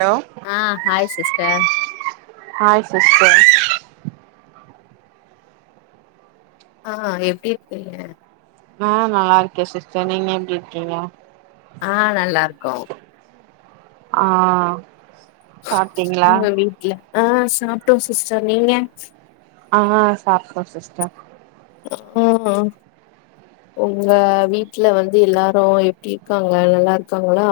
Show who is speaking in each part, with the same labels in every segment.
Speaker 1: hello
Speaker 2: ஆ hi sister
Speaker 1: hi sister
Speaker 2: ஆ எப்டி இருக்கீங்க
Speaker 1: ஆ நல்லா இருக்கே சிஸ்டர் நீங்க எப்டி இருக்கீங்க
Speaker 2: ஆ நல்லா இருக்கோ
Speaker 1: ஆ சாப்ட்டீங்களா
Speaker 2: உங்க வீட்ல ஆ சாப்டோ சிஸ்டர் நீங்க
Speaker 1: ஆ சாப்டோ சிஸ்டர்
Speaker 2: ம் ஒங்க வீட்ல வந்து எல்லாரு எப்டி இருக்காங்க நல்லா இருக்காங்ளா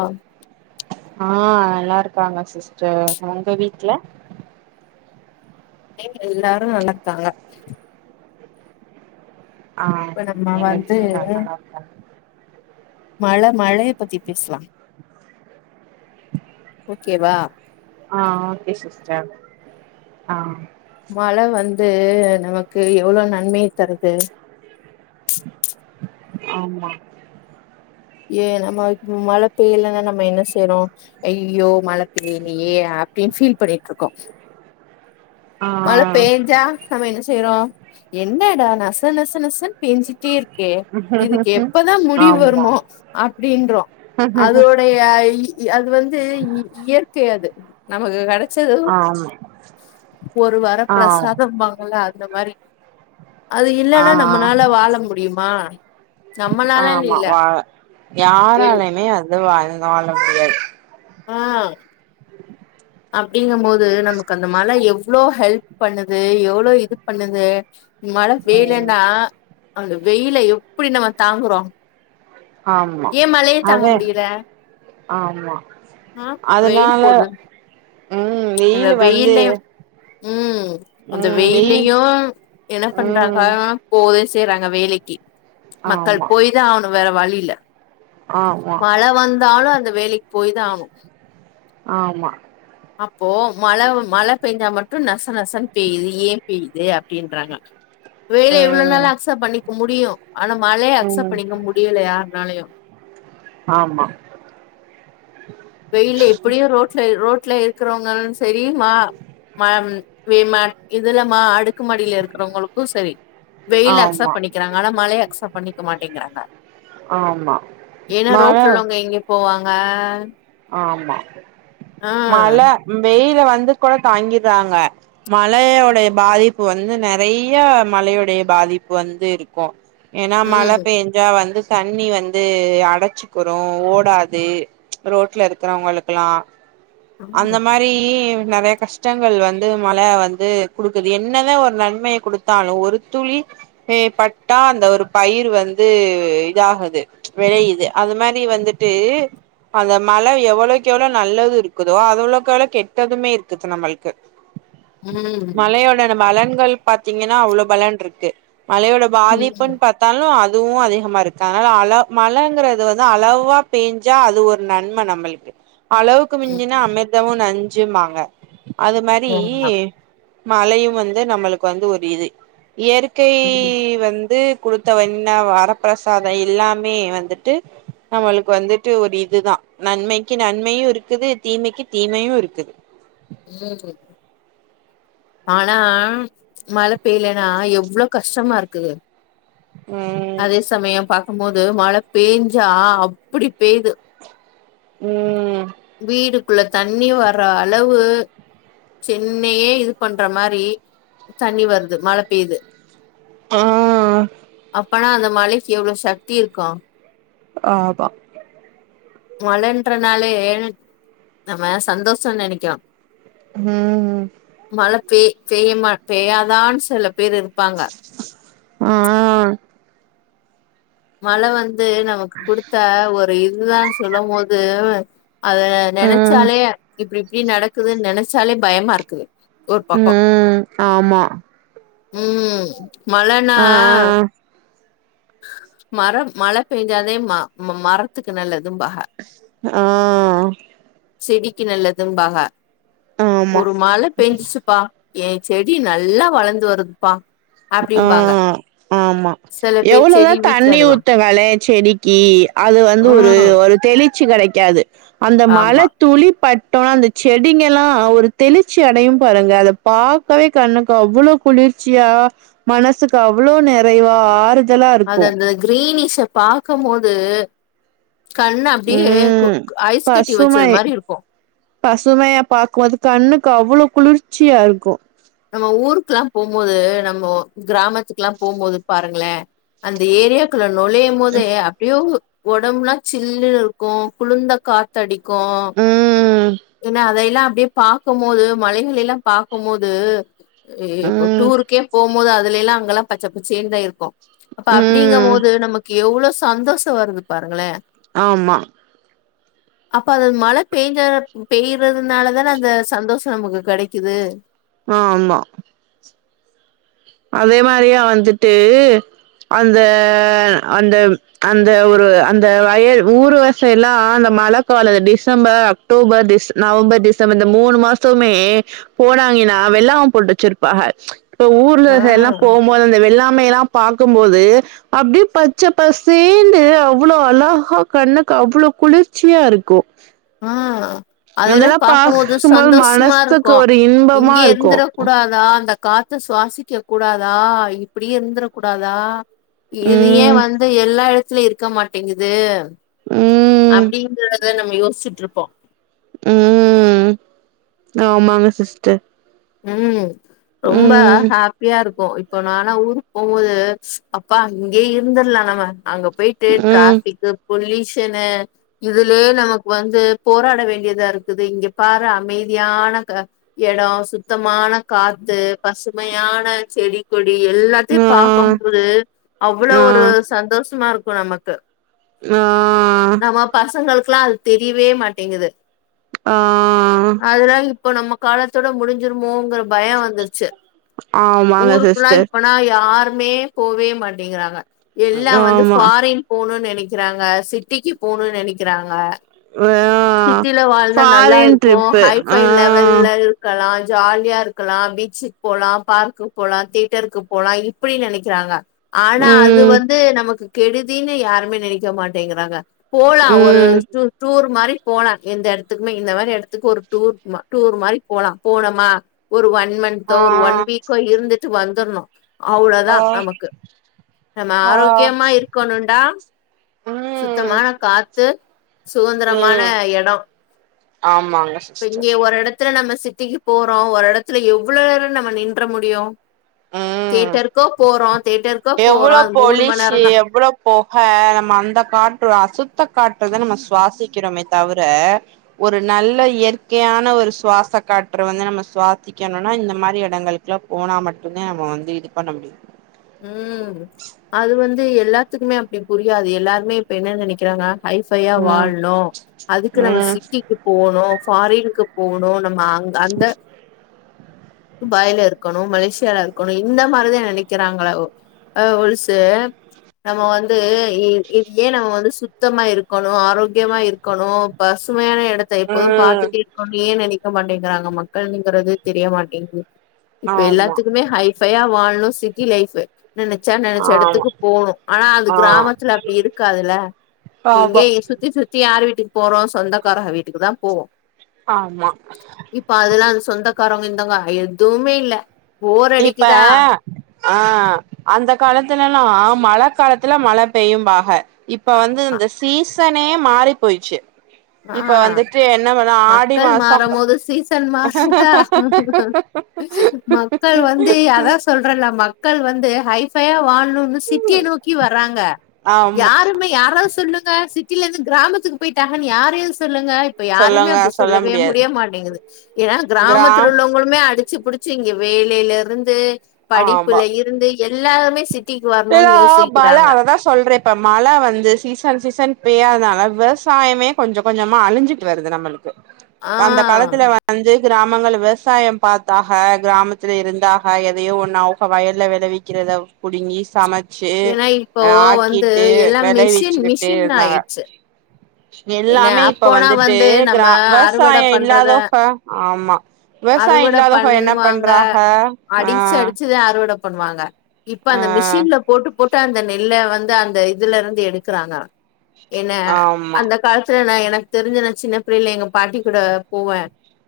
Speaker 1: ஆ நல்லா இருக்காங்க சிஸ்டர் ஒங்க வீட்ல
Speaker 2: எல்லாரு நல்லாருக்காங்க
Speaker 1: ஆ
Speaker 2: இப்ப நம்ம
Speaker 1: எங்க
Speaker 2: வந்து
Speaker 1: வீட்லயு நா நல்லா இருக்காங்க
Speaker 2: மழ மழய பத்தி பேசலா ஓகேவா
Speaker 1: ஆ ஓகே சிஸ்டர் ஆ
Speaker 2: மழ வந்து நமக்கு எவ்ளோ நன்மைய தருது
Speaker 1: ஆமா
Speaker 2: ஏ நம்ம மழ பெய்யலன்னா நம்ம என்ன செய்றோ அய்யய்யோ மழ ஏ அப்டின்னு ஃபீல் பண்ணிட்டு இருக்கோ மழ
Speaker 1: ஆ
Speaker 2: பேஞ்சா நம்ம என்ன செய்றோ என்ணடா நச நச நசன்னு பேஞ்சிட்டே இருக் கே இதுக்கு எப்பதா முடிவு
Speaker 1: ஆமா
Speaker 2: வருமோ அப்டின்றோ
Speaker 1: ஆமா
Speaker 2: அதோடைய அது வந்து இ இயற்கை அது நமக்கு கடச் ச்சது
Speaker 1: ஆ
Speaker 2: ஒரு வரப்பிரசாதம் வாங்கல அந்த மாரி அது
Speaker 1: ஆ
Speaker 2: இல்லன்னா நம்மனால வாழ முடியுமா நம்மனாலனு இல்ல எல்
Speaker 1: யாராலுமே அது வாழ் வாழ முடியாது
Speaker 2: ஆ அப்டிங்க போது நமக்கு அந்த மழ எவ்வளோ ஹெல்ப் பண்ணுது எவ்வளோ இது பண்ணுது மழ
Speaker 1: ம்
Speaker 2: பெய்லனா அந்த வெயில்ல எப்டி நம்ம தாங்குறோ
Speaker 1: ஆமா
Speaker 2: ஏ மழைய தாங்க
Speaker 1: அது
Speaker 2: முடியல
Speaker 1: ஆமா
Speaker 2: ஆ வெயில்
Speaker 1: அதனால
Speaker 2: போடு
Speaker 1: ம்
Speaker 2: அந்த
Speaker 1: வெயில் வந்து
Speaker 2: வெயிலயு ம் அந்த
Speaker 1: ம் வெயில்
Speaker 2: வெயிலையு என்ன பண்றாங்க
Speaker 1: ம்
Speaker 2: ஆ போகதா செய்றாங்க வேலைக்கு மக்கள்
Speaker 1: ஆமா
Speaker 2: போய்தா அவனு வேற வழியில
Speaker 1: ஆமா
Speaker 2: மழை வந்தாலு அந்த வேலைக்கு போய் தா ஆகனு
Speaker 1: ஆமா
Speaker 2: அப்போ மழ மழ பேஞ்சா மட்டு நச நசன்னு பெய்யுது ஏ பெய்யுது அப்டின்றாங்க வெயில எவ்வளோ நாலு
Speaker 1: ம்
Speaker 2: அக்செப்ட் பண்ணிக்க முடியு ஆனா மழைய அக்செப்ட்
Speaker 1: ம்
Speaker 2: பண்ணிக்க முடியல யாருநாலையு
Speaker 1: ஆமா
Speaker 2: வெயில்ல எப்படியு ரோட்டுல ரோட்ல இருக்கிறவங்க தெரியுமா மா மா இமா இதுல மா அடுக்கு மாடியில இருக்கிறவங்களுக்கு சரி வெயில
Speaker 1: ஆமா
Speaker 2: அக்செப்ட் பண்ணிக்கிறாங்க ஆனா மழைய அக்சப்ட் பண்ணிக்க மாட்டேங்கிறாங்க
Speaker 1: ஆமா
Speaker 2: ஏன்னா
Speaker 1: மழ
Speaker 2: ரோட்ல உள்ளவங்க எங்க போவாங்க
Speaker 1: ஆமா
Speaker 2: ஆ
Speaker 1: மழ வெயில வந்து கூட தாங்கிற்றாங்க மழையோடைய பாதிப்பு வந்து நெறைய மழையோடைய பாதிப்பு வந்து இருக்கு ஏன்னா மழை
Speaker 2: ம்
Speaker 1: பெஞ்சா வந்து தண்ணி வந்து அடைச்சுக்குரு ஓடாது ரோட்டுல இருக்கிறவங்களுக்கெல்லா அந்த
Speaker 2: ம்
Speaker 1: மாரி கி நெறையா கஷ்டங்கள் வந்து மழ வந்து குடுக்குது என்னதா ஒரு நன்மைய குடுத் தாலு ஒரு துளி பட்டா அந்த ஒரு பயிர் வந்து இதாகுது வெளையுது அந்த மாரி வந்துட்டு அந்த மழ எவ்வளோக்கேவளோ எவ்வளவு நல்லது இருக்குதோ அவ்வளுக்கவளோ கெட்டதுமே இருக்குது நம்மளுக்கு
Speaker 2: ம்
Speaker 1: மழயோட பலன்கள் பாத்தீங்கன்னா அவ்வலோ பலன் இருக்கு மழையோட
Speaker 2: ம்
Speaker 1: பாதிப்புன்னு பாத்த த்தாலு அதுவு அதிகமா இருக்கு அதனால அள மழைங்கிறது வந்து அளவா பேஞ்சா அது ஒரு நன்ம நம்மளுக்கு அளவுக்கு மிஞ்சுனா அமிர்தமு நஞ்சும்பாங்க அது மாரி
Speaker 2: ஆமா
Speaker 1: மழையு வந்து நம்மளுக்கு வந்து ஒரு இது இயற்கை
Speaker 2: ம் ம்
Speaker 1: வந்து குடுத்தவண்ண வரப்பிரசாதோ எல்லாமே வந்துட்டு நம்மளுக்கு வந்துட்டு ஒரு இதுதா நன்மைக்கு நன்மையு இருக்குது தீமைக்கு தீமையு இருக்குது
Speaker 2: ம் ஆனா மழை பெய்யலன்னா எவ்வளோ கஷ்டமா இருக்குது
Speaker 1: ம்
Speaker 2: சில சமயோ பாக்கும் போது மழ பெஞ்சா அப்படி பெய்து
Speaker 1: ம்
Speaker 2: வீடுக்குள்ள தண்ணி வர அளவு சென்னையே இது பண்ற மாரி தண்ணி வருது மழ பெய்யுது
Speaker 1: ஆ
Speaker 2: அப்பனா அந்த மழைக்கு எவ்வளோ சக்தி இருக்கு
Speaker 1: ஆபா
Speaker 2: மழன்றனாலயே நம்ம சந்தோஷோன் நெனைக்கிறோ
Speaker 1: உம்
Speaker 2: மழ பேய் பேய்யம்மா பெய்யாதான் செல பேர் இருப்பாங்க
Speaker 1: ஆ
Speaker 2: மழ வந்து நமக்கு குடுத்த ஒரு இதுதான் சொல்லும் போது அத
Speaker 1: ம்
Speaker 2: நெனச்சாலே இப்டி இப்டி நடக்குதுன் நெனச்சாலே பயமா இருக்குது ஒரு பக்கோ
Speaker 1: ம் ஆமா
Speaker 2: உம் மழன்னா
Speaker 1: ஆ
Speaker 2: மரம் மழ பெஞ்சாதே ம மமரத்துக்கு நல்லதும்பாக
Speaker 1: ஆ
Speaker 2: செடிக்கு நல்லதும்பாக
Speaker 1: ஆமா
Speaker 2: ஒரு மழ பெஞ்சிச்சுப்பா ஏ செடி நல்லா வளந்து வருதுப்பா
Speaker 1: ஆ
Speaker 2: அப்டிம்பாங்க
Speaker 1: ஆமா
Speaker 2: சில பேர்
Speaker 1: எவ்வளோதா
Speaker 2: செடி வீட்ல
Speaker 1: தண்ணி
Speaker 2: நடுவா
Speaker 1: ஊத்த வேலே செடிக்கி அது வந்து ஒரு
Speaker 2: ம்
Speaker 1: ஒரு தெளி ச்சி கெடைக்காது அந்த
Speaker 2: ஆமா
Speaker 1: மழத் துளிபட்டோன அந்த செடிங்கலா ஒரு தெளிர்ச்சி அடையும் பாருங்க அத பாக்கவே கண்ணுக்கு அவ்வளோ குளிர்ச்சியா மனசுக்கு அவ்வளோ நெறைவா ஆறுத்
Speaker 2: அதந்த கிரீனிஷ பாக்கம்மோது கண்ண அப்டியே
Speaker 1: ம்
Speaker 2: குக் ஐஸ் கட்டி வச்சது
Speaker 1: பசுமை
Speaker 2: மாரி இருக்கு
Speaker 1: பசுமையா பாக்கும்போது கண்ணுக்கு அவ்வளோ குளுர்ச்சியா இருக்கு
Speaker 2: நம்ம ஊருக்லா போம் போது நம்மோ கிராமத்துக்லா போம் போது பாருங்ளே அந்த ஏரியாக் குள்ள நொழையும் மோதே அப்டியோவ் ஒடம்லா சில்லுனு இருக்கு குளுர்ந்த காத் தடிக்கூ
Speaker 1: ம்
Speaker 2: என்ன அதையெல்லா அப்டியே பாக்கம்மோது மலைகளைலா பாக்கம்மோ து ஏ இப்ப
Speaker 1: ம்
Speaker 2: டூருக்கே போம்மோது அதுலைல்லா அங்கல்லா பச்ச பச்சேன்தா இருக்கு அப்ப
Speaker 1: ம்
Speaker 2: அப்டிங்கம்போது நமக்கு எவ்ளோ சந்தோஷோ வருது பாருங்களே
Speaker 1: ஆமா
Speaker 2: அப்பது மழ பேஞ்சா பெய்றதுனாலதான அந்த சந்தோஷோ நமக்கு கெடைக்குது
Speaker 1: ஆமா அதே மாரியா வந்துட்டு அந்த அந்த அந்த ஒரு அந்த வயல் ஊருவசையெல்லா அந்த மழ காலு டிசம்பர் அக்டோபர் டிஸ் நவம்பர் டிசம்பர் இந்த மூணு மாசவுமே போறாய்ங்கனா வெள்ளாம போட்டு வச்சிருப்பாக இப்ப
Speaker 2: ஆ
Speaker 1: ஊர்லக எல்லா போம் போது அந்த வெள்ளாமையெலா பாக்கும்போது அப்டியே பச்சப்பசேன்னு அவ்வளோ அழகா கண்ணுக்கு அவ்வளோ குளிர்ச்சியா இருக்கு
Speaker 2: ஆ அதைல்லா
Speaker 1: அதெல்லா
Speaker 2: பாக்கும்போது சந்தோஷமா
Speaker 1: மனசுக்கு
Speaker 2: இருக்கு
Speaker 1: ஒரு இன்பமா
Speaker 2: இங்கயே
Speaker 1: இருக்கு
Speaker 2: இருந்துர கூடாதா அந்த காத் து சுவாசிக்க கூடாதா இப்டியே இருந்துர கூடாதா இது ஏ
Speaker 1: ம்
Speaker 2: வந்து எல்லா எடத்லை இருக்க மாட்டேங்குது
Speaker 1: ம்
Speaker 2: அப்டிங்குற த நம்ம யோசிச்சிட்ருப்போ
Speaker 1: உம் ஆமாங்க சிஸ்டர்
Speaker 2: உம் ரொம்ப
Speaker 1: ம்
Speaker 2: ஹேப்பியா இருக்கு இ ப்போ நானா ஊருக் போம்போது அப்பா இங்கயே இருந்துர்லா நம்ம அங்க போயிட்டு
Speaker 1: ம்
Speaker 2: டிராஃபிக்கு பொல்யூஷனு இதுலயே நமக்கு வந்து போராட வேண்டியதா இருக்குது இங்க பாரு அமைதியான க எடோ சுத்தமான காத்து பசுமையான செடி கொடி எல்லாத்தியு
Speaker 1: ஆ
Speaker 2: பாக்கும்போது அவுளோ
Speaker 1: ஆ
Speaker 2: ஒரு சந்தோஷ்மா இருக்கு நம க்கு
Speaker 1: ஆ
Speaker 2: நம்ம பசங்களுக்குலா அது தெரியவே மாட்டேங்குது
Speaker 1: ஆ
Speaker 2: அதுனால இப்ப நம்ம காலத்தோட முடிஞ்சிருமோங்கிற பயோ வந்துருச்சு
Speaker 1: ஆமாங்க
Speaker 2: ஊருக்குளா
Speaker 1: சிஸ்டர்
Speaker 2: இப்ப லா யாருமே போவே மாட்டேங்குறாங்க எல்லா வந்து
Speaker 1: ஆமா
Speaker 2: ஃபாரின் போனு நெனைக்கிறாங்க சிட்டிக்கு போணுன் நெனைக்கிறாங்க
Speaker 1: ஆ
Speaker 2: சிட்டில வாழ்ந்தா நல்லா
Speaker 1: ஃபாரின்
Speaker 2: இருக்கு
Speaker 1: ட்ரிப்பு ஆ
Speaker 2: ஹைஃபை லெவல்ல இருக்கலா ஜாலியா இருக்கலா பீச்சுக் போலா பார்க்குக் போலா தேட்டருக்கு போலா இப்புடி நெனைக்கிறாங்க ஆனா அது
Speaker 1: ம்
Speaker 2: வந்து நமக்கு கெடுதினு யாருமே நெனைக்க மாட்டேங்குறாங்க போலா ஒரு
Speaker 1: ம்
Speaker 2: டூ டூர் மாரி போலா இந்த எடத் துக்குமே இந்த மாரி எடத்துக்கு ஒரு டூர் மா டூரு மாரி போலா போனமா ஒரு ஒன் மன் தோ
Speaker 1: ஆ
Speaker 2: ஒரு ஒன் வீக்கோ இருந்துட்டு வந்துர்ணு அவுளோதா
Speaker 1: ஆ
Speaker 2: நமக்கு நம்ம
Speaker 1: ஆ
Speaker 2: ஆரோக்கியமா இருக்கணுன்டா
Speaker 1: ம்
Speaker 2: சுத்தமான காத்து சுதந்திரமான
Speaker 1: ம்
Speaker 2: எடோ
Speaker 1: ஆமாங்க
Speaker 2: இப்ப
Speaker 1: சிஸ்டர்
Speaker 2: இங்யே ஒரு எட த்துல நம்ம சிட்டிக்கு போறோ ஒரு எடத்துல எவுளோ நேரோ நம்ம நின்ற முடியு
Speaker 1: ம்
Speaker 2: தேட்டருக்கோ போறோ தேட்டருக்கோ போறோ அது மூணும நேரோந்தா
Speaker 1: போக நம்ம அந்த காற்று அசுத்த காற்றுதா நம்ம சுவாசிக்கிறோமே தவுர ஒரு நல்ல இயற்கையான ஒரு சுவாச காற்ற வந்து நம்ம சுவாசிக்கணுனா இந்த மாரி எடங்கள் க்லா போனா மட்டுந்தா நம்ம வந்து இது பண்ண முடியு
Speaker 2: ம் அது வந்து எல்லாத்துக்குமே அப்டி புரியாது எல்லாருமே இப்ப என்ன நெனைக்குறாங்க ஹைஃபையா
Speaker 1: ம்
Speaker 2: வாழ்னு அதுக்கு நம்ம
Speaker 1: ம்
Speaker 2: சிட்டிக்கு போணு ஃபாரினுக்கு போணு நம்ம அங்க அந்த துபாய்ல இருக்கணு மலேசியால இருக்கணு இந்த மாரிதா நெனைக் க்கிறாங்கள ஒ அ ஒழுசு நம்ம வந்து இ இது ஏன் நம்ம வந்து சுத் தமா இருக்கணு ஆரோக்கியமா இருக்கணு பசுமையான எடத்த எப்போது பாத்து
Speaker 1: ம்
Speaker 2: ர்கோனே நெனைக்க மாட்டேங்குறாங்க மக்கள்னுங்கிறது தெரிய மாட்டேங்குது இப்ப
Speaker 1: ஆமா
Speaker 2: எல்லாத்துக்குமே ஹைஃபையா வாழ்ணு சிட்டி லைஃபு நெனச்சா நெனச்ச
Speaker 1: ஆமா
Speaker 2: எடத்துக்கு போணு ஆனா அது
Speaker 1: ஆ
Speaker 2: கிராமத்துல அப்டி இருக்காதுல
Speaker 1: ஆமா
Speaker 2: எங்கேயு சுத்தி சுத்தி யாரு வீட்டுக்கு போறோ சொந்தக்காரக வீட்டுக்குதான் போவோ
Speaker 1: ஆமா
Speaker 2: இப்ப அதெல்லா அந்த சொந்தக்காரவ்ங்க இந்தங்க எதுவுமே இல்ல போர்
Speaker 1: இப்ப
Speaker 2: அடிக்குதா
Speaker 1: ஆ அந்த காலத்துலலா மழ காலத்துல மழ பெய்யும்பாக இப் இப்ப வந்து
Speaker 2: ஆமா
Speaker 1: இந்த சீசனே மாரி போய்ர்ச்சு
Speaker 2: ஆ
Speaker 1: இப்போ வந்துட்டு என்ன பண்ணுவா ஆடி
Speaker 2: மக்கள்
Speaker 1: மாசோ
Speaker 2: மாறும் போது சீசன் மாறுதா மக்கள் வந்து அதா சொல்றன்ல மக்கள் வந்து ஹைஃபையா வாழ்னுன் இந்த சிட்டிய நோக்கி வர்றாங்க
Speaker 1: ஆமா
Speaker 2: யாருமே யாராது சொல்லு இந்த சிட்டில இருந்து கிராமத்துக்கு போய்ட்டாங்கன் யாரையு சொல்லுங்க இப்ப யாருமே
Speaker 1: சொல்லுங்க
Speaker 2: அப்டி
Speaker 1: சொல்ல
Speaker 2: சொல்லவே
Speaker 1: முடியாது
Speaker 2: முடிய மாட்டேங்குது ஏனா கிராமத்துல
Speaker 1: கிராம்
Speaker 2: உள்ளவங்குளுமே அடிச்சு புடு ச்சிங்க வேலையில இருந்து படிப்புல
Speaker 1: ஆமா
Speaker 2: இருந்து எல்லாருமே சிட்டிக்கு வரணுன் யோசிக்றாங்க
Speaker 1: சொல்றே இப்ப மழ வந்து சீசன் சீசன் பெய்யாதனால விவசாயமே கொஞ்ச கொஞ்சமா அழி்ஞ்சிட்டு வருது நம்மளுக்
Speaker 2: ஆ
Speaker 1: அந்த காலத்துல வந்து கிராமங்களு விவசாயம் பாத்தாக கிராமத்துல இருந்தாக எ தையோ ஒன்னு அவ்க வயல்ல விளைவிக்கிறத புடுங்கி சம
Speaker 2: ஏன்னா இப்போ வந்து எல்லா மிஷின்
Speaker 1: விளைவிச்சுக்கிட்டு
Speaker 2: மிஷின்
Speaker 1: இருந்தாங்க
Speaker 2: ஆய்ச்சு என்ன
Speaker 1: எல்லாமே இப்ப
Speaker 2: அப்போனா
Speaker 1: வந்துட்டு
Speaker 2: வந்து நம்ம
Speaker 1: கிரா
Speaker 2: அறுவட
Speaker 1: விவசாயம்
Speaker 2: பண்றத
Speaker 1: இல்லாதவக ஆமா விவசாயம்
Speaker 2: அறுவட
Speaker 1: இல்லாதவக என்ன
Speaker 2: பண்ணுவாங்க
Speaker 1: பண்றாக ஆ
Speaker 2: அடிச்சு அடிச்சதா அறுவட பண்ணுவாங்க இப்ப
Speaker 1: ஆ
Speaker 2: அந்த மிஷின்ல போட்டு போட்டு அந்த நெல்ல வந்து அந்த இதுல இருந்து எடுக்கறாங்க என்ன
Speaker 1: ஆமா
Speaker 2: கால்த்து நா எனக் தெரிஞ்ச நா சின்ன பிள்ளைல எங்க பாட்டி கூட போவே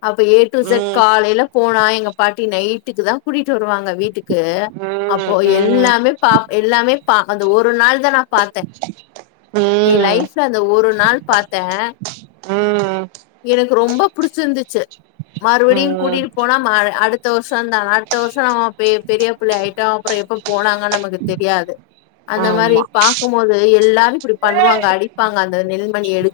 Speaker 2: அப்ப ஏ டு ஜட்
Speaker 1: ம்
Speaker 2: காலையில போனா எங்க பாட்டி நைட்டுக்கு தா கூட்டிட்டு வருவாங்க வீட்டுக்கு
Speaker 1: ம்
Speaker 2: அப்போ
Speaker 1: ம்
Speaker 2: எல்லாமே பா எல்லாமே ப அந்த ஒரு நாள் தா நா பாத்தே எ
Speaker 1: ம்
Speaker 2: லைப்ல அந்த ஒரு பாத்த
Speaker 1: ம்
Speaker 2: எனக்கு ரொம்ப புடிச்சிருந்துச்சு மறுவடியு
Speaker 1: ம்
Speaker 2: கூட்டிகிட் போனா மா அடுத் த வர்ஷ த அட்த்த வர்ஷ நம்ம பெரியபுல்ல ஆய்ட்டு அப்புற எப்ப போனாங்கன்னு நமக்கு தெரியாது அந்த மாரி
Speaker 1: ஆமா
Speaker 2: பாக்கும்போது எல்லா இப்படி பண்ணுவாங்க அடிப்பாங்க அந்த நெல்மணி எடு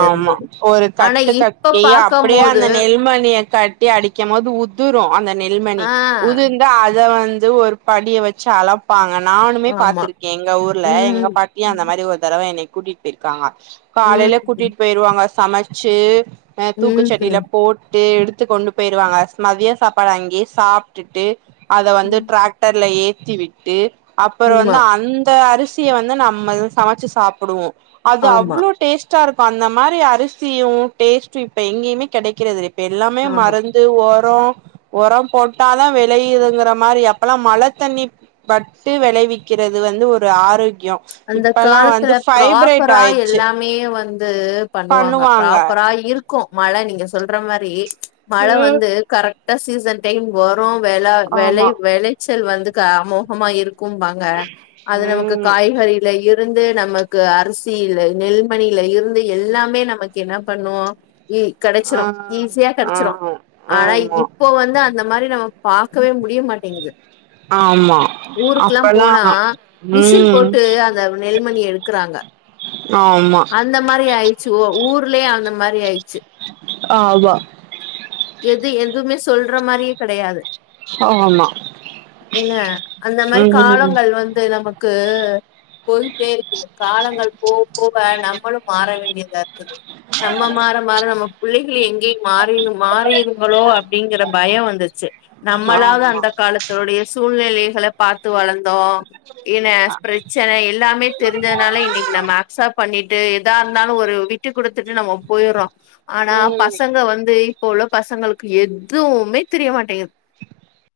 Speaker 1: ஆமா ஒரு
Speaker 2: ஆனா
Speaker 1: கட்டு
Speaker 2: இப்ப
Speaker 1: கட்டி அப்படியே
Speaker 2: பாக்கம்போது
Speaker 1: அந்த நெல்மணிய கட் டி அடிக்க மோது உதுரு அந்த நெல்மணி
Speaker 2: ஆ
Speaker 1: உதிர்ந்த அத வந்து ஒரு படிய வச்சு அலா ப்பாங்க நானுமே
Speaker 2: ஆமா
Speaker 1: பாத்திருக்கே எங்க ஊர்ல எங்க
Speaker 2: ம்
Speaker 1: பாட்டியு அந்த மாரி ஒரு தடவ என்னை கூட்டிட் போயிர்க்காங்க காலையில
Speaker 2: ம்
Speaker 1: கூட்டிட் போயிருவாங்க சமச்சு ஆ தூக்குச்சட்டில
Speaker 2: ம்
Speaker 1: போ டு எடுத்து கொண்டு போய்ருவாங்க மதிய சாப்பாடு அங்கியே சாப்ட்டுட்டு அத வந்து
Speaker 2: ம்
Speaker 1: ட்ராக் டர்ல ஏத்தி விட்டு அப்புறோ
Speaker 2: ஆமா
Speaker 1: வந்து அந்த அரி சிய வந்து நம்ம சமச்சு சாப்புடுவோ அது அப்
Speaker 2: ஆமா
Speaker 1: ப டேஸ்ட்டா இருக்கு அந்த மாரி அரிசியு டேஸ்ட்டு இப்ப எங்கீம்மே கிடைக்கிறது ப்ப எல்லாமே
Speaker 2: ஆமா
Speaker 1: மறந் து ஒரோ ஒரம் போட்டாதா விளையுதுங்கிற மாரி அப்பல்லா மழ தண்ணி பட்டு விளைவிக்கிறது வந்து ஒரு ஆரோக்கியோ
Speaker 2: அந்த
Speaker 1: இப்பல்லா வந்து
Speaker 2: காலத்துல
Speaker 1: பைப்ரேட் ஆயி
Speaker 2: து பண்ணுவாங்க ப்ராப்பரா இரு க்கு மழ நீங்க சொல்ற மாரி மழ
Speaker 1: ம்
Speaker 2: வந்து கரெக்டா சீசன் டைம் வரு வெள வெளை
Speaker 1: ஆமா
Speaker 2: வெளைச்சல் வந்துக்க அமோகமா இருக் கும்பாங்க அது நமக்கு
Speaker 1: ம்
Speaker 2: காய் யில இருந்து நமக்கு அரிசியில நெல்மணில இருந்து எல்லாமே நமக்கு என்ன பண்ணுவோ ஈ கெடச்சிரு
Speaker 1: ஆ
Speaker 2: ஈசியா
Speaker 1: ஆ
Speaker 2: கெடச்சிரு ஆனா
Speaker 1: ஆமா
Speaker 2: இப் போ வந்து அந்த மாரி நம்ம பாக்கவே முடியமாட்டேங்குது
Speaker 1: ஆமா
Speaker 2: ஊருக்குலா
Speaker 1: அப்பல்லா
Speaker 2: போனா மிஷின்
Speaker 1: ம்
Speaker 2: போட்டு அந்த நெல்மணிய எடுக்குறாங்க
Speaker 1: ஆமா
Speaker 2: அ இந்த மாரி ஆய்ச்சு ஒ ஊர்லயே அந்த மாரி ஆய்ச்சு
Speaker 1: ஆமா
Speaker 2: எது எதுமே சொல்ற மாரியே கெடையாது
Speaker 1: ஆமா
Speaker 2: என்ன அந்தமாரி
Speaker 1: ம்
Speaker 2: காலங்கள் வந்து நமக்கு கு போய்ட்டேருக்குது காலங்கள் போ போவ நம்மளு மாற வேண்டியதாருக்குது நம்ம மாற மாற நம்ம புள்ளைகளு எங்கே மாறிரு மாறிருங்ளோ அப்டிங்குற பயோ வந்துர்ச்சு நம்மளாது
Speaker 1: ஆமா
Speaker 2: அந்த காலத்தோடைய சூழ்நெலைகள பாத்து வளந்தோ என
Speaker 1: அ
Speaker 2: பிரச்சன எல்லாமே தெரிஞ்சதுனால இன்னக் நம்ம அக்சப் பண்ணிட்டு எதாருந்தாலு ஒரு விட்டு குடுத்துட்டு நம்ம பொய்றோ ஆனா
Speaker 1: ம்
Speaker 2: பசங்க வந்து இப்போ உள்ள பசங்களுக்கு எதுமே தெரியமாட்டேங்குது